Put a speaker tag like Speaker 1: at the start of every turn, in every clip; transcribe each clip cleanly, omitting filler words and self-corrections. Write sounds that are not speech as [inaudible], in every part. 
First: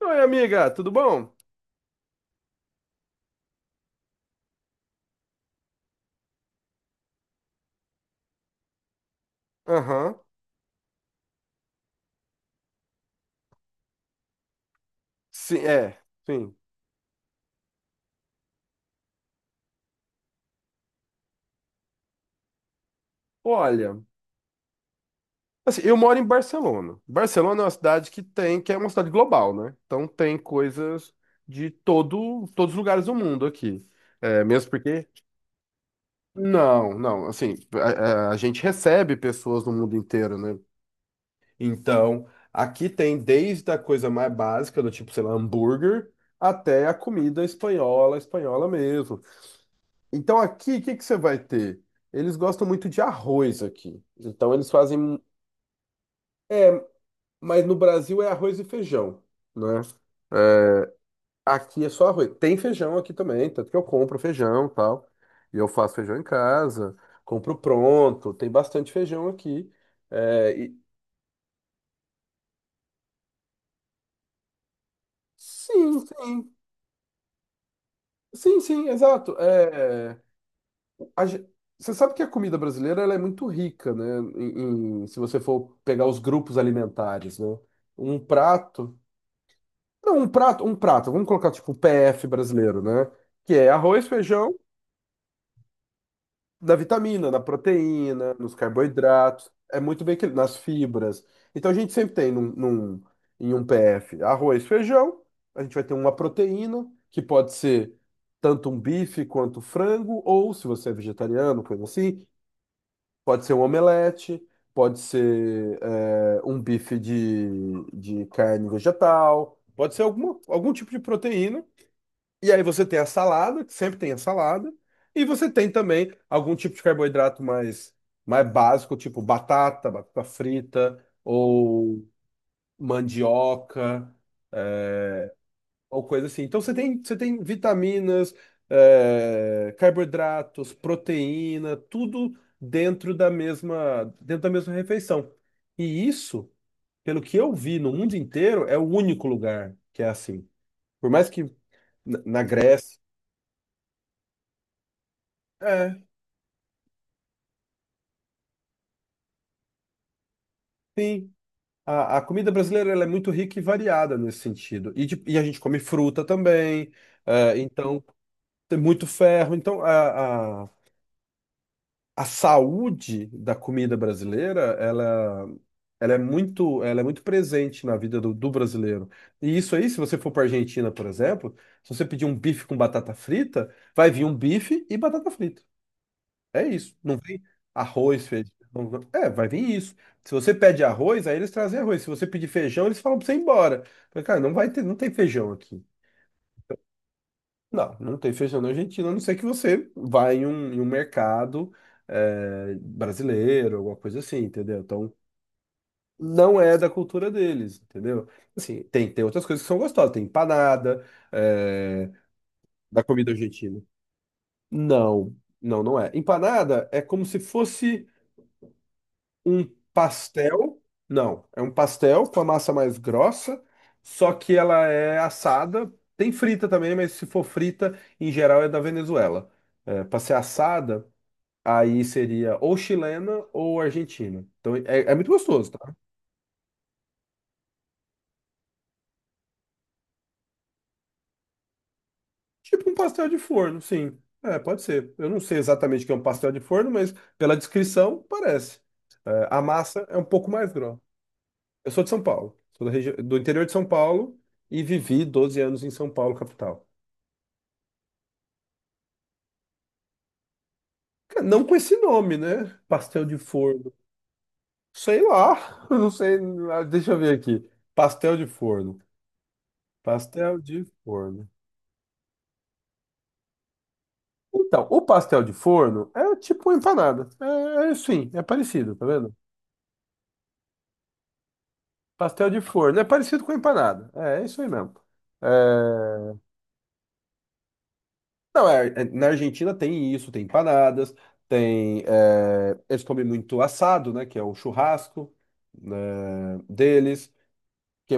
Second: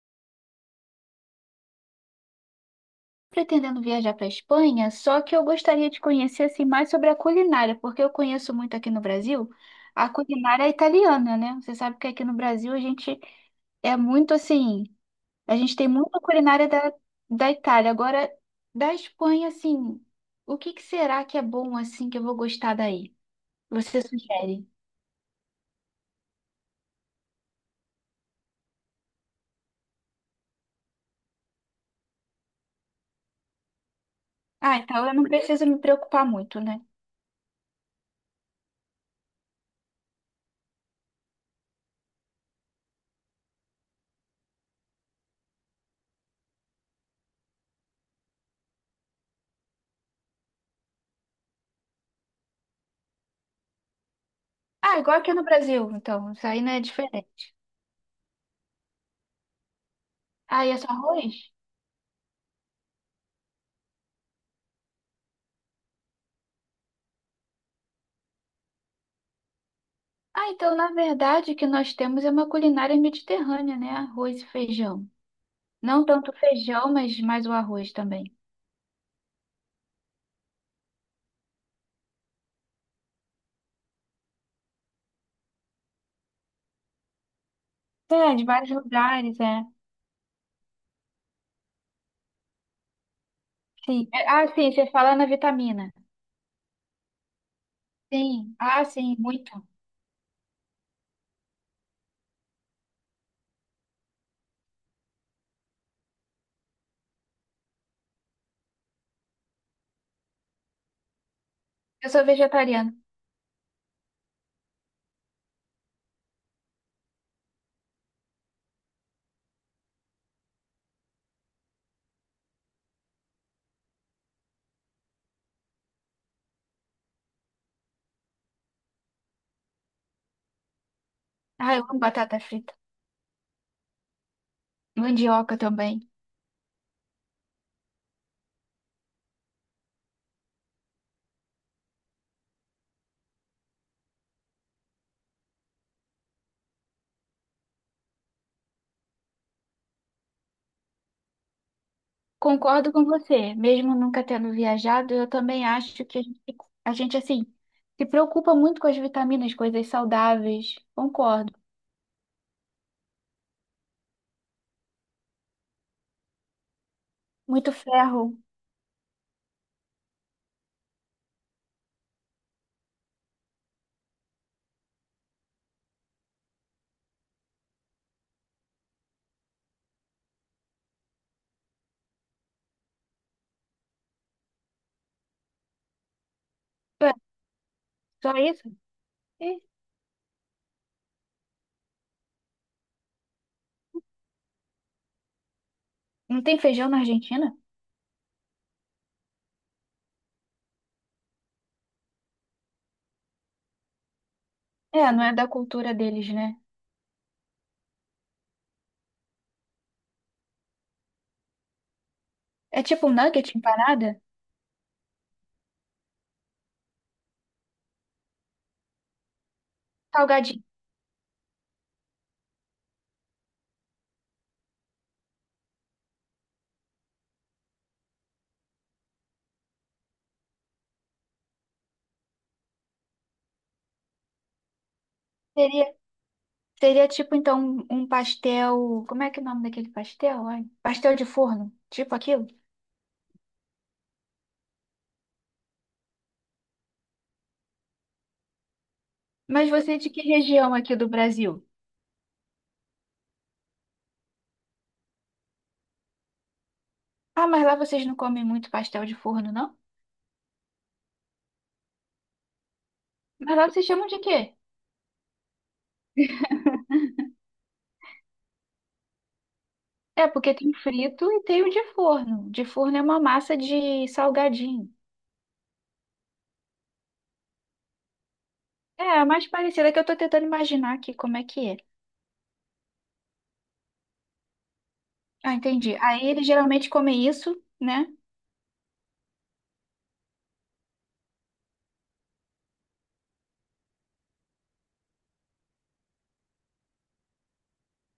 Speaker 1: Oi, amiga, tudo bom?
Speaker 2: Pretendendo viajar para a Espanha, só que eu gostaria de conhecer assim mais sobre a culinária, porque eu conheço muito aqui no Brasil a
Speaker 1: Aham.
Speaker 2: culinária italiana, né? Você sabe que aqui no Brasil a gente é muito assim, a
Speaker 1: Sim,
Speaker 2: gente tem
Speaker 1: é,
Speaker 2: muita
Speaker 1: sim.
Speaker 2: culinária da, da Itália. Agora, da Espanha, assim, o que que será que é bom assim que eu vou gostar daí?
Speaker 1: Olha,
Speaker 2: Você sugere?
Speaker 1: assim, eu moro em Barcelona. Barcelona é uma cidade que é uma cidade global, né? Então tem coisas todos os lugares do mundo aqui. É, mesmo
Speaker 2: Ah, então
Speaker 1: porque.
Speaker 2: eu não preciso me preocupar muito, né?
Speaker 1: Não, não, assim, a gente recebe pessoas do mundo inteiro, né? Então, aqui tem desde a coisa mais básica, do tipo, sei lá, hambúrguer, até a comida espanhola, espanhola mesmo. Então aqui, o que que você vai ter? Eles gostam muito de arroz aqui. Então eles
Speaker 2: Ah, igual
Speaker 1: fazem.
Speaker 2: aqui no Brasil, então, isso aí não é diferente.
Speaker 1: Mas no Brasil é arroz e feijão, né?
Speaker 2: Ah, e é só
Speaker 1: É,
Speaker 2: arroz?
Speaker 1: Aqui é só arroz. Tem feijão aqui também, tanto que eu compro feijão e tal. E eu faço feijão em casa, compro pronto. Tem bastante feijão aqui.
Speaker 2: Ah,
Speaker 1: É,
Speaker 2: então
Speaker 1: e-
Speaker 2: na verdade o que nós temos é uma culinária mediterrânea, né? Arroz e feijão.
Speaker 1: Sim,
Speaker 2: Não tanto
Speaker 1: sim.
Speaker 2: feijão, mas mais o arroz também.
Speaker 1: Sim, sim, exato. É. a ge- Você sabe que a comida brasileira ela é muito rica, né? Se você for pegar os grupos alimentares, né? Um
Speaker 2: É, de vários
Speaker 1: prato
Speaker 2: lugares, é.
Speaker 1: Não, um prato, vamos colocar tipo o PF brasileiro, né? Que é
Speaker 2: Sim.
Speaker 1: arroz,
Speaker 2: É, ah,
Speaker 1: feijão,
Speaker 2: sim, você fala na vitamina.
Speaker 1: na vitamina, na proteína, nos
Speaker 2: Sim, ah, sim,
Speaker 1: carboidratos,
Speaker 2: muito.
Speaker 1: é muito bem equilibrado, nas fibras. Então a gente sempre tem em um PF arroz, feijão, a gente vai ter uma proteína, que pode ser tanto um bife quanto frango, ou se você é vegetariano, coisa
Speaker 2: Eu sou
Speaker 1: assim,
Speaker 2: vegetariana.
Speaker 1: pode ser um omelete, pode ser um bife de carne vegetal, pode ser algum tipo de proteína. E aí você tem a salada, que sempre tem a salada, e você tem também algum tipo de carboidrato mais básico, tipo batata, batata frita,
Speaker 2: Ah, eu amo
Speaker 1: ou
Speaker 2: batata frita.
Speaker 1: mandioca,
Speaker 2: Mandioca
Speaker 1: ou
Speaker 2: também.
Speaker 1: coisa assim. Então você tem, vitaminas, carboidratos, proteína, tudo dentro da mesma refeição. E isso, pelo que eu vi no mundo inteiro, é o único lugar que é assim. Por mais que na
Speaker 2: Concordo
Speaker 1: Grécia.
Speaker 2: com você. Mesmo nunca tendo viajado, eu também acho
Speaker 1: É,
Speaker 2: que a gente, assim, se preocupa muito com as vitaminas, coisas saudáveis.
Speaker 1: sim.
Speaker 2: Concordo.
Speaker 1: A comida brasileira ela é muito rica e variada nesse sentido. E a gente come fruta também,
Speaker 2: Muito
Speaker 1: então
Speaker 2: ferro.
Speaker 1: tem muito ferro. Então a saúde da comida brasileira ela, ela é muito presente na vida do brasileiro. E isso aí, se você for para a Argentina, por exemplo, se você pedir um bife com batata frita, vai vir um bife e batata frita. É isso.
Speaker 2: É,
Speaker 1: Não vem arroz,
Speaker 2: só
Speaker 1: feijão.
Speaker 2: isso?
Speaker 1: Vai vir isso. Se você pede arroz, aí eles trazem arroz. Se você pedir feijão, eles falam pra você ir embora. Mas, cara, não vai ter, não tem feijão aqui.
Speaker 2: Não tem feijão na Argentina?
Speaker 1: Não, não tem feijão na Argentina, a não ser que você vá em um, mercado brasileiro, alguma coisa assim, entendeu? Então,
Speaker 2: É, não é da cultura deles, né?
Speaker 1: não é da cultura deles, entendeu? Assim, tem outras coisas que são gostosas. Tem empanada, é,
Speaker 2: É
Speaker 1: da
Speaker 2: tipo um
Speaker 1: comida
Speaker 2: nugget
Speaker 1: argentina.
Speaker 2: empanada?
Speaker 1: Não, não, não é. Empanada é como se fosse um
Speaker 2: Salgadinho.
Speaker 1: pastel. Não, é um pastel com a massa mais grossa, só que ela é assada. Tem frita também, mas se for frita, em geral é da Venezuela. É, para ser assada, aí seria ou chilena ou argentina. Então é muito gostoso, tá?
Speaker 2: Seria, seria tipo, então, um pastel. Como é que é o nome daquele pastel? Ai, pastel de forno. Tipo aquilo.
Speaker 1: Tipo um pastel de forno, sim. É, pode ser. Eu não sei exatamente o que é um pastel de forno, mas pela descrição parece. É, a
Speaker 2: Mas você é
Speaker 1: massa
Speaker 2: de
Speaker 1: é
Speaker 2: que
Speaker 1: um pouco mais
Speaker 2: região aqui
Speaker 1: grossa.
Speaker 2: do Brasil?
Speaker 1: Eu sou de São Paulo, sou da região, do interior de São Paulo e vivi 12 anos em São Paulo, capital.
Speaker 2: Ah, mas lá vocês não comem muito pastel de forno, não?
Speaker 1: Não com esse nome, né? Pastel de
Speaker 2: Mas lá vocês
Speaker 1: forno.
Speaker 2: chamam de quê?
Speaker 1: Sei lá, [laughs] eu não sei. Deixa eu ver aqui. Pastel de forno.
Speaker 2: É, porque
Speaker 1: Pastel
Speaker 2: tem
Speaker 1: de
Speaker 2: frito e
Speaker 1: forno.
Speaker 2: tem o de forno. De forno é uma massa de
Speaker 1: Então,
Speaker 2: salgadinho.
Speaker 1: o pastel de forno é tipo uma empanada. É, é sim, é parecido, tá
Speaker 2: É, a
Speaker 1: vendo?
Speaker 2: mais parecida que eu tô tentando imaginar aqui como é que é.
Speaker 1: Pastel de forno é parecido com empanada. É, é isso aí mesmo.
Speaker 2: Ah, entendi.
Speaker 1: É,
Speaker 2: Aí eles geralmente comem isso, né?
Speaker 1: Não, na Argentina tem isso, tem empanadas, tem. Eles comem muito assado, né? Que é o churrasco, né, deles. Que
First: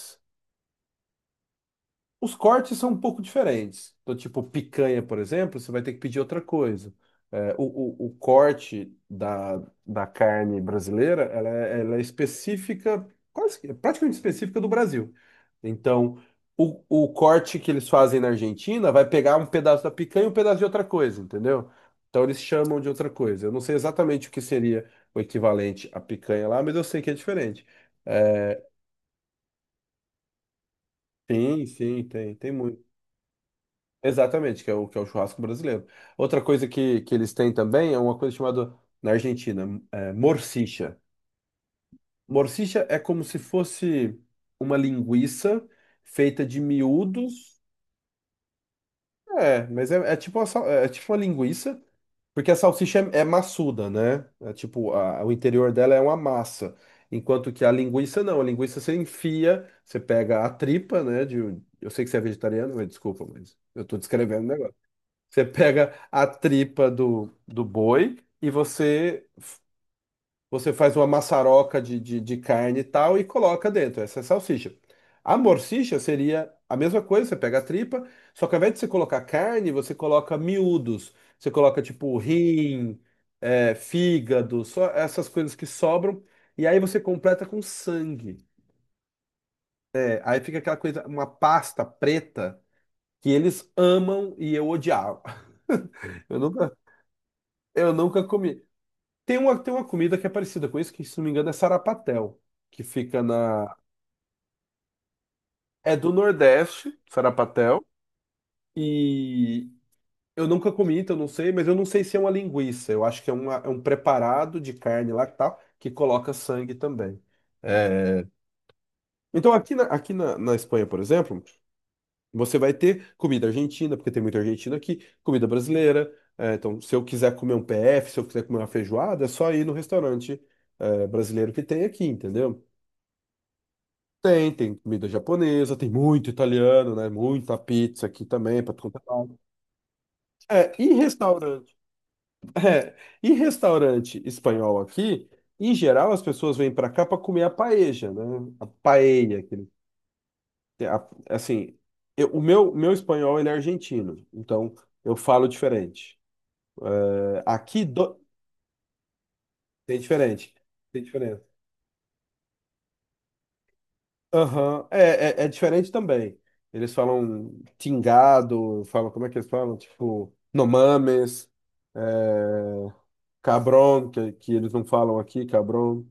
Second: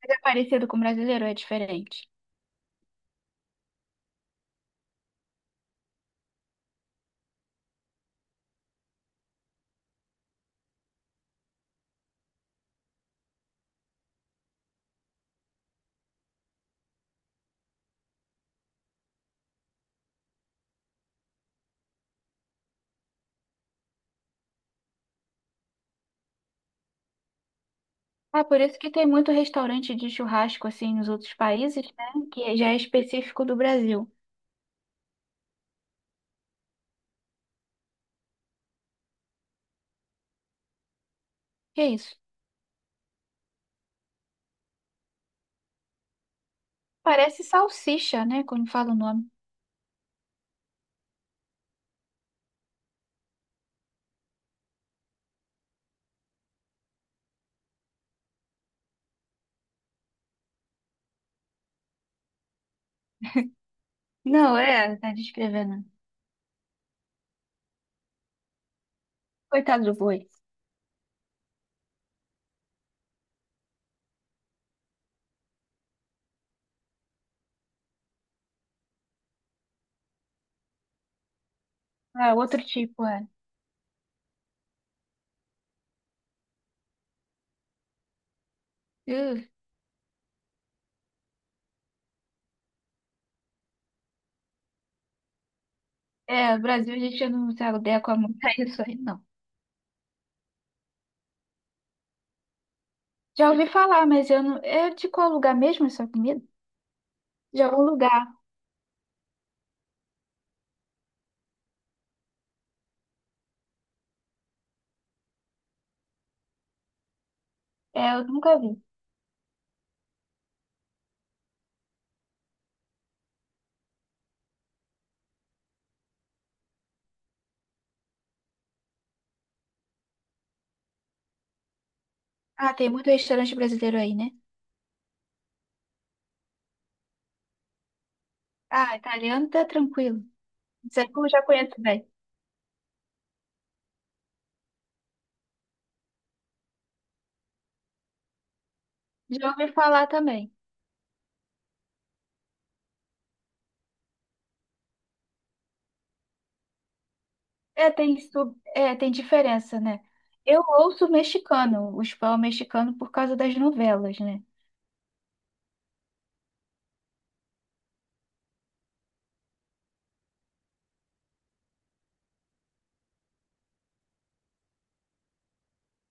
Speaker 2: Mas é parecido com o brasileiro, ou é diferente.
Speaker 1: Os cortes são um pouco diferentes. Então, tipo, picanha, por exemplo, você vai ter que pedir outra coisa. É, o, o corte da carne brasileira, ela é específica, quase, é praticamente específica do Brasil. Então, o corte que eles fazem na Argentina vai pegar um pedaço da picanha e um pedaço de outra coisa, entendeu? Então, eles chamam de outra coisa. Eu não sei exatamente o que seria o equivalente à picanha lá, mas eu sei que é diferente.
Speaker 2: Ah,
Speaker 1: É,
Speaker 2: por isso que tem muito restaurante de churrasco assim nos outros
Speaker 1: Sim,
Speaker 2: países,
Speaker 1: sim,
Speaker 2: né?
Speaker 1: tem
Speaker 2: Que já é
Speaker 1: muito.
Speaker 2: específico do Brasil.
Speaker 1: Exatamente, que é o churrasco brasileiro. Outra coisa que eles têm também é uma coisa chamada, na Argentina, morcicha.
Speaker 2: Que é isso?
Speaker 1: Morcicha é como se fosse uma linguiça feita de
Speaker 2: Parece
Speaker 1: miúdos.
Speaker 2: salsicha, né? Quando fala o nome.
Speaker 1: Mas é, é tipo uma, sal- é é tipo uma linguiça, porque a salsicha é maçuda, né? É tipo, o interior dela é uma massa. Enquanto que a linguiça não, a linguiça você enfia, você pega a tripa, né? Eu sei que você é vegetariano, mas desculpa, mas eu tô descrevendo o
Speaker 2: Não,
Speaker 1: negócio.
Speaker 2: é, tá
Speaker 1: Você
Speaker 2: descrevendo.
Speaker 1: pega a tripa do boi e
Speaker 2: Coitado do boi.
Speaker 1: você faz uma maçaroca de carne e tal e coloca dentro. Essa é a salsicha. A morsicha seria a mesma coisa, você pega a tripa, só que ao invés de você colocar carne, você coloca miúdos. Você coloca tipo
Speaker 2: Ah, outro
Speaker 1: rim,
Speaker 2: tipo, é.
Speaker 1: fígado, só essas coisas que sobram. E aí você completa com sangue.
Speaker 2: Uh,
Speaker 1: Aí fica aquela coisa, uma pasta preta que eles amam e eu odiava. [laughs] Eu
Speaker 2: é, o
Speaker 1: nunca,
Speaker 2: Brasil a gente não se
Speaker 1: eu
Speaker 2: adequa
Speaker 1: nunca
Speaker 2: muito a
Speaker 1: comi.
Speaker 2: isso aí, não.
Speaker 1: Tem uma comida que é parecida com isso, que se não me engano é sarapatel, que fica
Speaker 2: Já ouvi
Speaker 1: na...
Speaker 2: falar, mas eu não. É de qual lugar mesmo
Speaker 1: É
Speaker 2: essa
Speaker 1: do
Speaker 2: comida?
Speaker 1: Nordeste,
Speaker 2: De algum
Speaker 1: sarapatel,
Speaker 2: lugar.
Speaker 1: e eu nunca comi, então eu não sei, mas eu não sei se é uma linguiça, eu acho que é um preparado de carne lá que tal, que coloca sangue também.
Speaker 2: É, eu
Speaker 1: É,
Speaker 2: nunca vi.
Speaker 1: Então aqui, na Espanha, por exemplo, você vai ter comida argentina, porque tem muita argentina aqui, comida brasileira, então se eu quiser comer um PF, se eu quiser comer uma feijoada, é só ir no restaurante, brasileiro que tem aqui, entendeu?
Speaker 2: Ah, tem muito restaurante brasileiro aí, né?
Speaker 1: Tem comida japonesa, tem muito italiano, né? Muita pizza aqui também, para tudo.
Speaker 2: Ah, italiano tá tranquilo.
Speaker 1: É, e
Speaker 2: Isso aí eu já
Speaker 1: restaurante.
Speaker 2: conheço bem.
Speaker 1: [laughs] É, e restaurante espanhol aqui, em geral, as pessoas vêm para cá para comer a paella, né? A paella,
Speaker 2: Já ouvi falar também.
Speaker 1: a- assim, meu espanhol ele é argentino, então eu falo diferente. É, Aqui
Speaker 2: É, tem
Speaker 1: do-
Speaker 2: sub... é, tem diferença,
Speaker 1: Tem
Speaker 2: né?
Speaker 1: diferente.
Speaker 2: Eu
Speaker 1: Tem
Speaker 2: ouço
Speaker 1: diferença.
Speaker 2: mexicano, o espanhol mexicano por causa das novelas, né?
Speaker 1: Aham, é diferente também. Eles falam tingado, falam, como é que eles falam? Tipo, nomames, é, cabron, que eles não falam aqui, cabron.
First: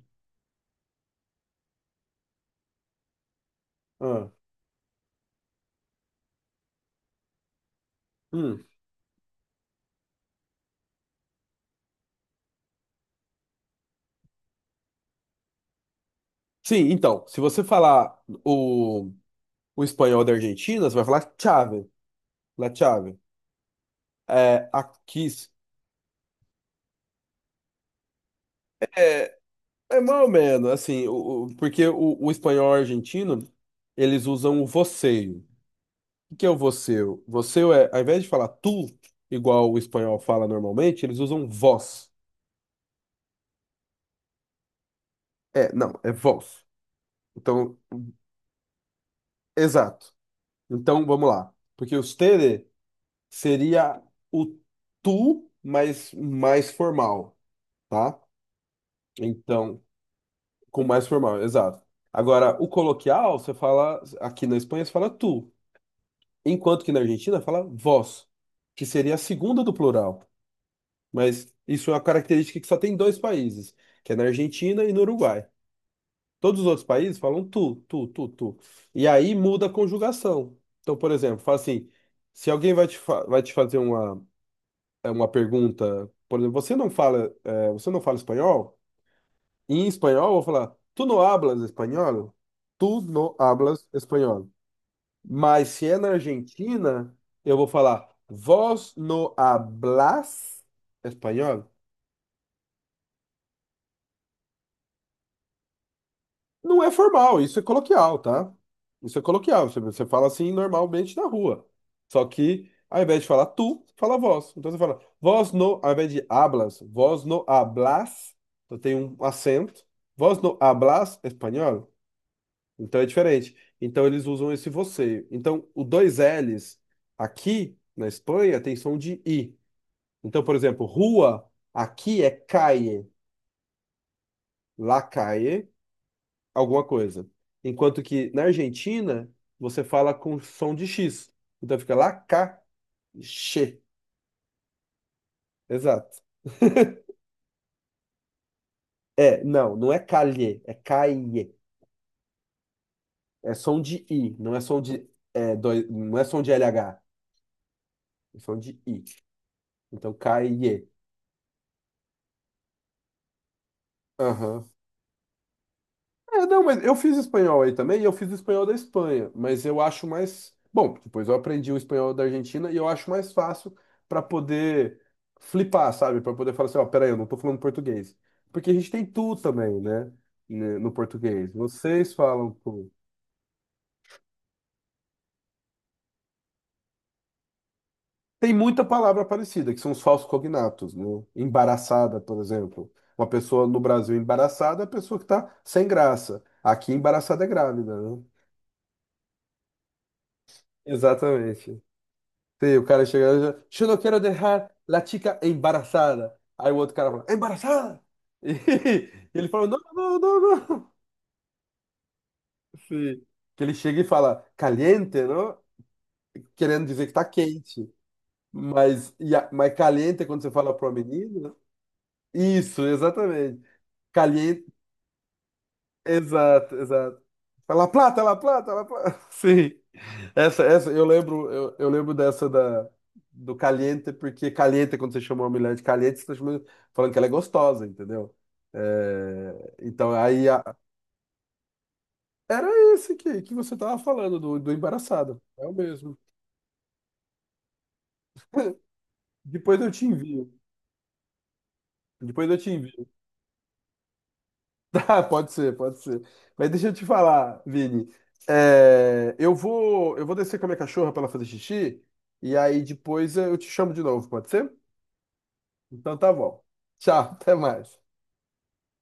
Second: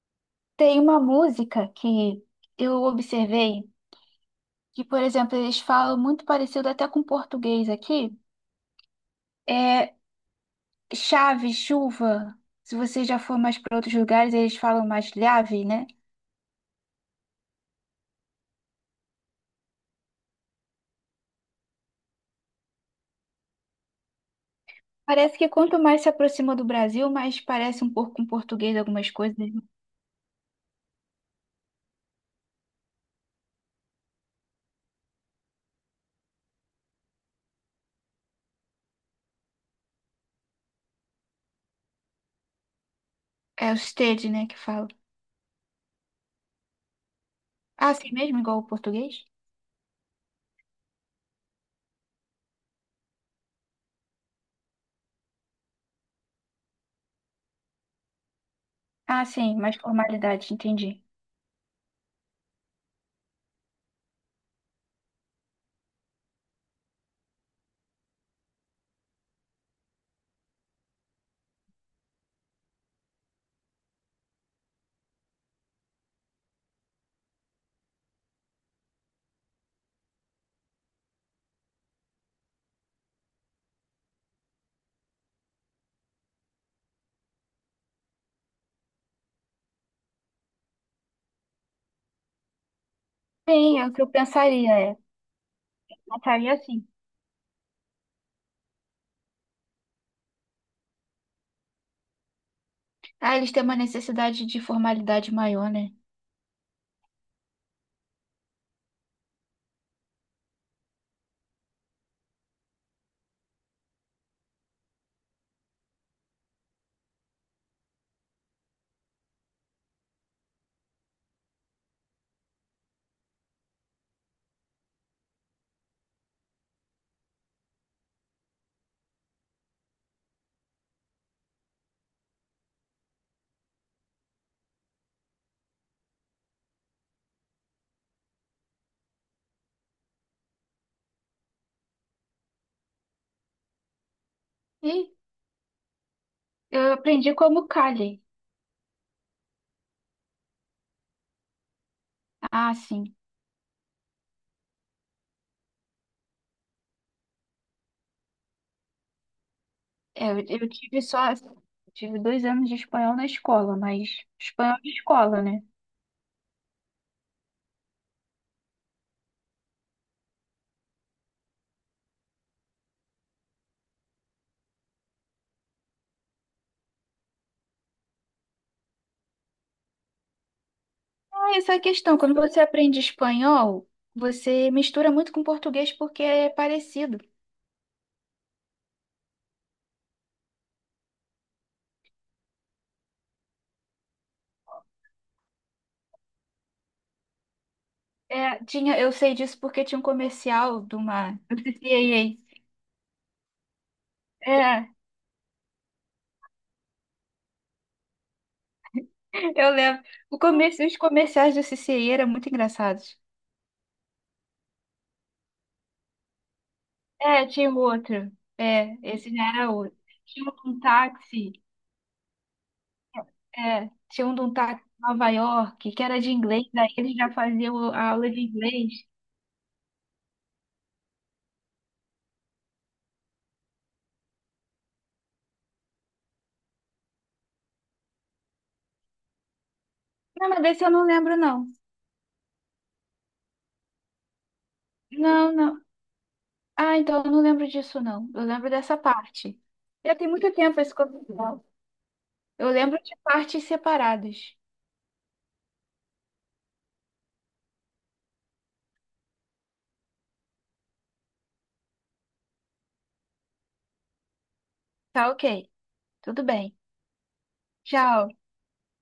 Speaker 2: Tem uma música que eu observei
Speaker 1: Ah,
Speaker 2: que, por exemplo, eles falam muito parecido até com português aqui.
Speaker 1: hum.
Speaker 2: É chave, chuva. Se você já for mais para outros lugares, eles falam mais lhave, né?
Speaker 1: Sim, então, se você falar o espanhol da Argentina, você vai falar chave, la chave. Aqui,
Speaker 2: Parece que quanto mais se aproxima do Brasil, mais parece um pouco com português algumas
Speaker 1: é,
Speaker 2: coisas.
Speaker 1: é mais ou menos, assim, porque o espanhol argentino, eles usam o você. O que é o voceu? Voceu é, ao invés de falar tu, igual o espanhol fala normalmente, eles usam vós.
Speaker 2: É o stage, né, que fala.
Speaker 1: É, não, é vós. Então,
Speaker 2: Ah, assim mesmo, igual o português?
Speaker 1: exato. Então, vamos lá. Porque o usted seria o tu, mas mais formal, tá?
Speaker 2: Ah, sim, mais
Speaker 1: Então,
Speaker 2: formalidade,
Speaker 1: com
Speaker 2: entendi.
Speaker 1: mais formal, exato. Agora, o coloquial, você fala, aqui na Espanha, você fala tu. Enquanto que na Argentina fala vós, que seria a segunda do plural. Mas isso é uma característica que só tem dois países, que é na Argentina e no Uruguai. Todos os outros países falam tu, tu, tu, tu. E aí muda a conjugação. Então, por exemplo, fala assim, se alguém vai te fazer uma pergunta, por exemplo, você não fala, você não fala espanhol? Em espanhol, eu vou falar, tu não hablas espanhol? Tu não
Speaker 2: Sim, é
Speaker 1: hablas
Speaker 2: o que eu
Speaker 1: espanhol.
Speaker 2: pensaria, é.
Speaker 1: Mas se é na
Speaker 2: Pensaria assim.
Speaker 1: Argentina, eu vou falar, vós no hablas espanhol?
Speaker 2: Ah, eles têm uma necessidade de formalidade maior, né?
Speaker 1: Não é formal, isso é coloquial, tá? Isso é coloquial, você fala assim normalmente na rua. Só que, ao invés de falar tu, fala vós. Então você fala, vós no, ao invés de hablas, vós no hablas, então tem um acento, vós no hablas espanhol, então é diferente. Então eles usam esse você. Então, o dois L's aqui na Espanha tem som de I. Então, por exemplo, rua, aqui é calle, la calle, alguma coisa. Enquanto que na Argentina, você fala com som de X. Então fica lá, cá, che.
Speaker 2: E
Speaker 1: Exato.
Speaker 2: eu aprendi como Kali.
Speaker 1: É, não, não é calhe, é caie.
Speaker 2: Ah, sim.
Speaker 1: É som de I, não é som de, não é som de LH, é som de I. Então,
Speaker 2: É, eu
Speaker 1: caie.
Speaker 2: tive só. Tive 2 anos de espanhol na escola, mas
Speaker 1: Aham.
Speaker 2: espanhol de escola, né?
Speaker 1: É, não, mas eu fiz espanhol aí também, e eu fiz espanhol da Espanha, mas eu acho mais. Bom, depois eu aprendi o espanhol da Argentina e eu acho mais fácil para poder flipar, sabe? Para poder falar assim, ó, peraí, eu não tô falando português. Porque a gente tem tu também, né? Né, No português.
Speaker 2: Ah, essa é a
Speaker 1: Vocês
Speaker 2: questão. Quando
Speaker 1: falam
Speaker 2: você
Speaker 1: tu.
Speaker 2: aprende espanhol, você mistura muito com português porque é parecido.
Speaker 1: Tem muita palavra parecida, que são os falsos cognatos, né? Embaraçada, por exemplo. Uma pessoa no Brasil embaraçada é a pessoa que tá sem graça. Aqui embaraçada é grávida, né?
Speaker 2: É, tinha, eu sei disso porque tinha um comercial de uma. [laughs] do
Speaker 1: Exatamente. Sim, o cara chega lá e diz, eu não quero deixar
Speaker 2: é.
Speaker 1: a chica embarazada. Aí o outro cara fala, embarazada? E [laughs] ele fala,
Speaker 2: Eu
Speaker 1: não,
Speaker 2: lembro.
Speaker 1: não,
Speaker 2: O
Speaker 1: não,
Speaker 2: começo,
Speaker 1: não.
Speaker 2: os comerciais do CCI eram muito engraçados.
Speaker 1: Sim. Que ele chega e fala, caliente, não? Querendo dizer que tá
Speaker 2: É, tinha um
Speaker 1: quente.
Speaker 2: outro. É,
Speaker 1: Mas,
Speaker 2: esse já era
Speaker 1: mas
Speaker 2: outro.
Speaker 1: caliente é quando
Speaker 2: Tinha
Speaker 1: você
Speaker 2: um
Speaker 1: fala
Speaker 2: de um
Speaker 1: pro menino.
Speaker 2: táxi.
Speaker 1: Né? Isso, exatamente.
Speaker 2: É, tinha um de um
Speaker 1: Caliente.
Speaker 2: táxi em Nova York, que era de inglês,
Speaker 1: Exato,
Speaker 2: daí eles
Speaker 1: exato.
Speaker 2: já
Speaker 1: Tá La
Speaker 2: faziam a
Speaker 1: Plata,
Speaker 2: aula
Speaker 1: La
Speaker 2: de
Speaker 1: Plata, La
Speaker 2: inglês.
Speaker 1: Plata. [laughs] Sim. Essa, eu lembro, eu lembro do Caliente, porque Caliente, quando você chama uma mulher de Caliente, você tá chamando, falando que ela é gostosa, entendeu? É, então, aí,
Speaker 2: Não, mas desse eu não lembro, não.
Speaker 1: era esse que você tava falando, do embaraçado.
Speaker 2: Não,
Speaker 1: É o
Speaker 2: não.
Speaker 1: mesmo.
Speaker 2: Ah, então eu não lembro disso, não. Eu lembro dessa parte.
Speaker 1: Depois eu te
Speaker 2: Já tem muito
Speaker 1: envio.
Speaker 2: tempo esse comercial.
Speaker 1: Depois eu
Speaker 2: Eu
Speaker 1: te
Speaker 2: lembro
Speaker 1: envio.
Speaker 2: de partes separadas.
Speaker 1: [laughs] Ah, pode ser, pode ser. Mas deixa eu te falar, Vini. É, eu vou descer com a minha cachorra para ela fazer xixi e aí depois eu te chamo de novo, pode ser?
Speaker 2: Tá ok.
Speaker 1: Então tá
Speaker 2: Tudo
Speaker 1: bom.
Speaker 2: bem.
Speaker 1: Tchau, [laughs] até mais.
Speaker 2: Tchau.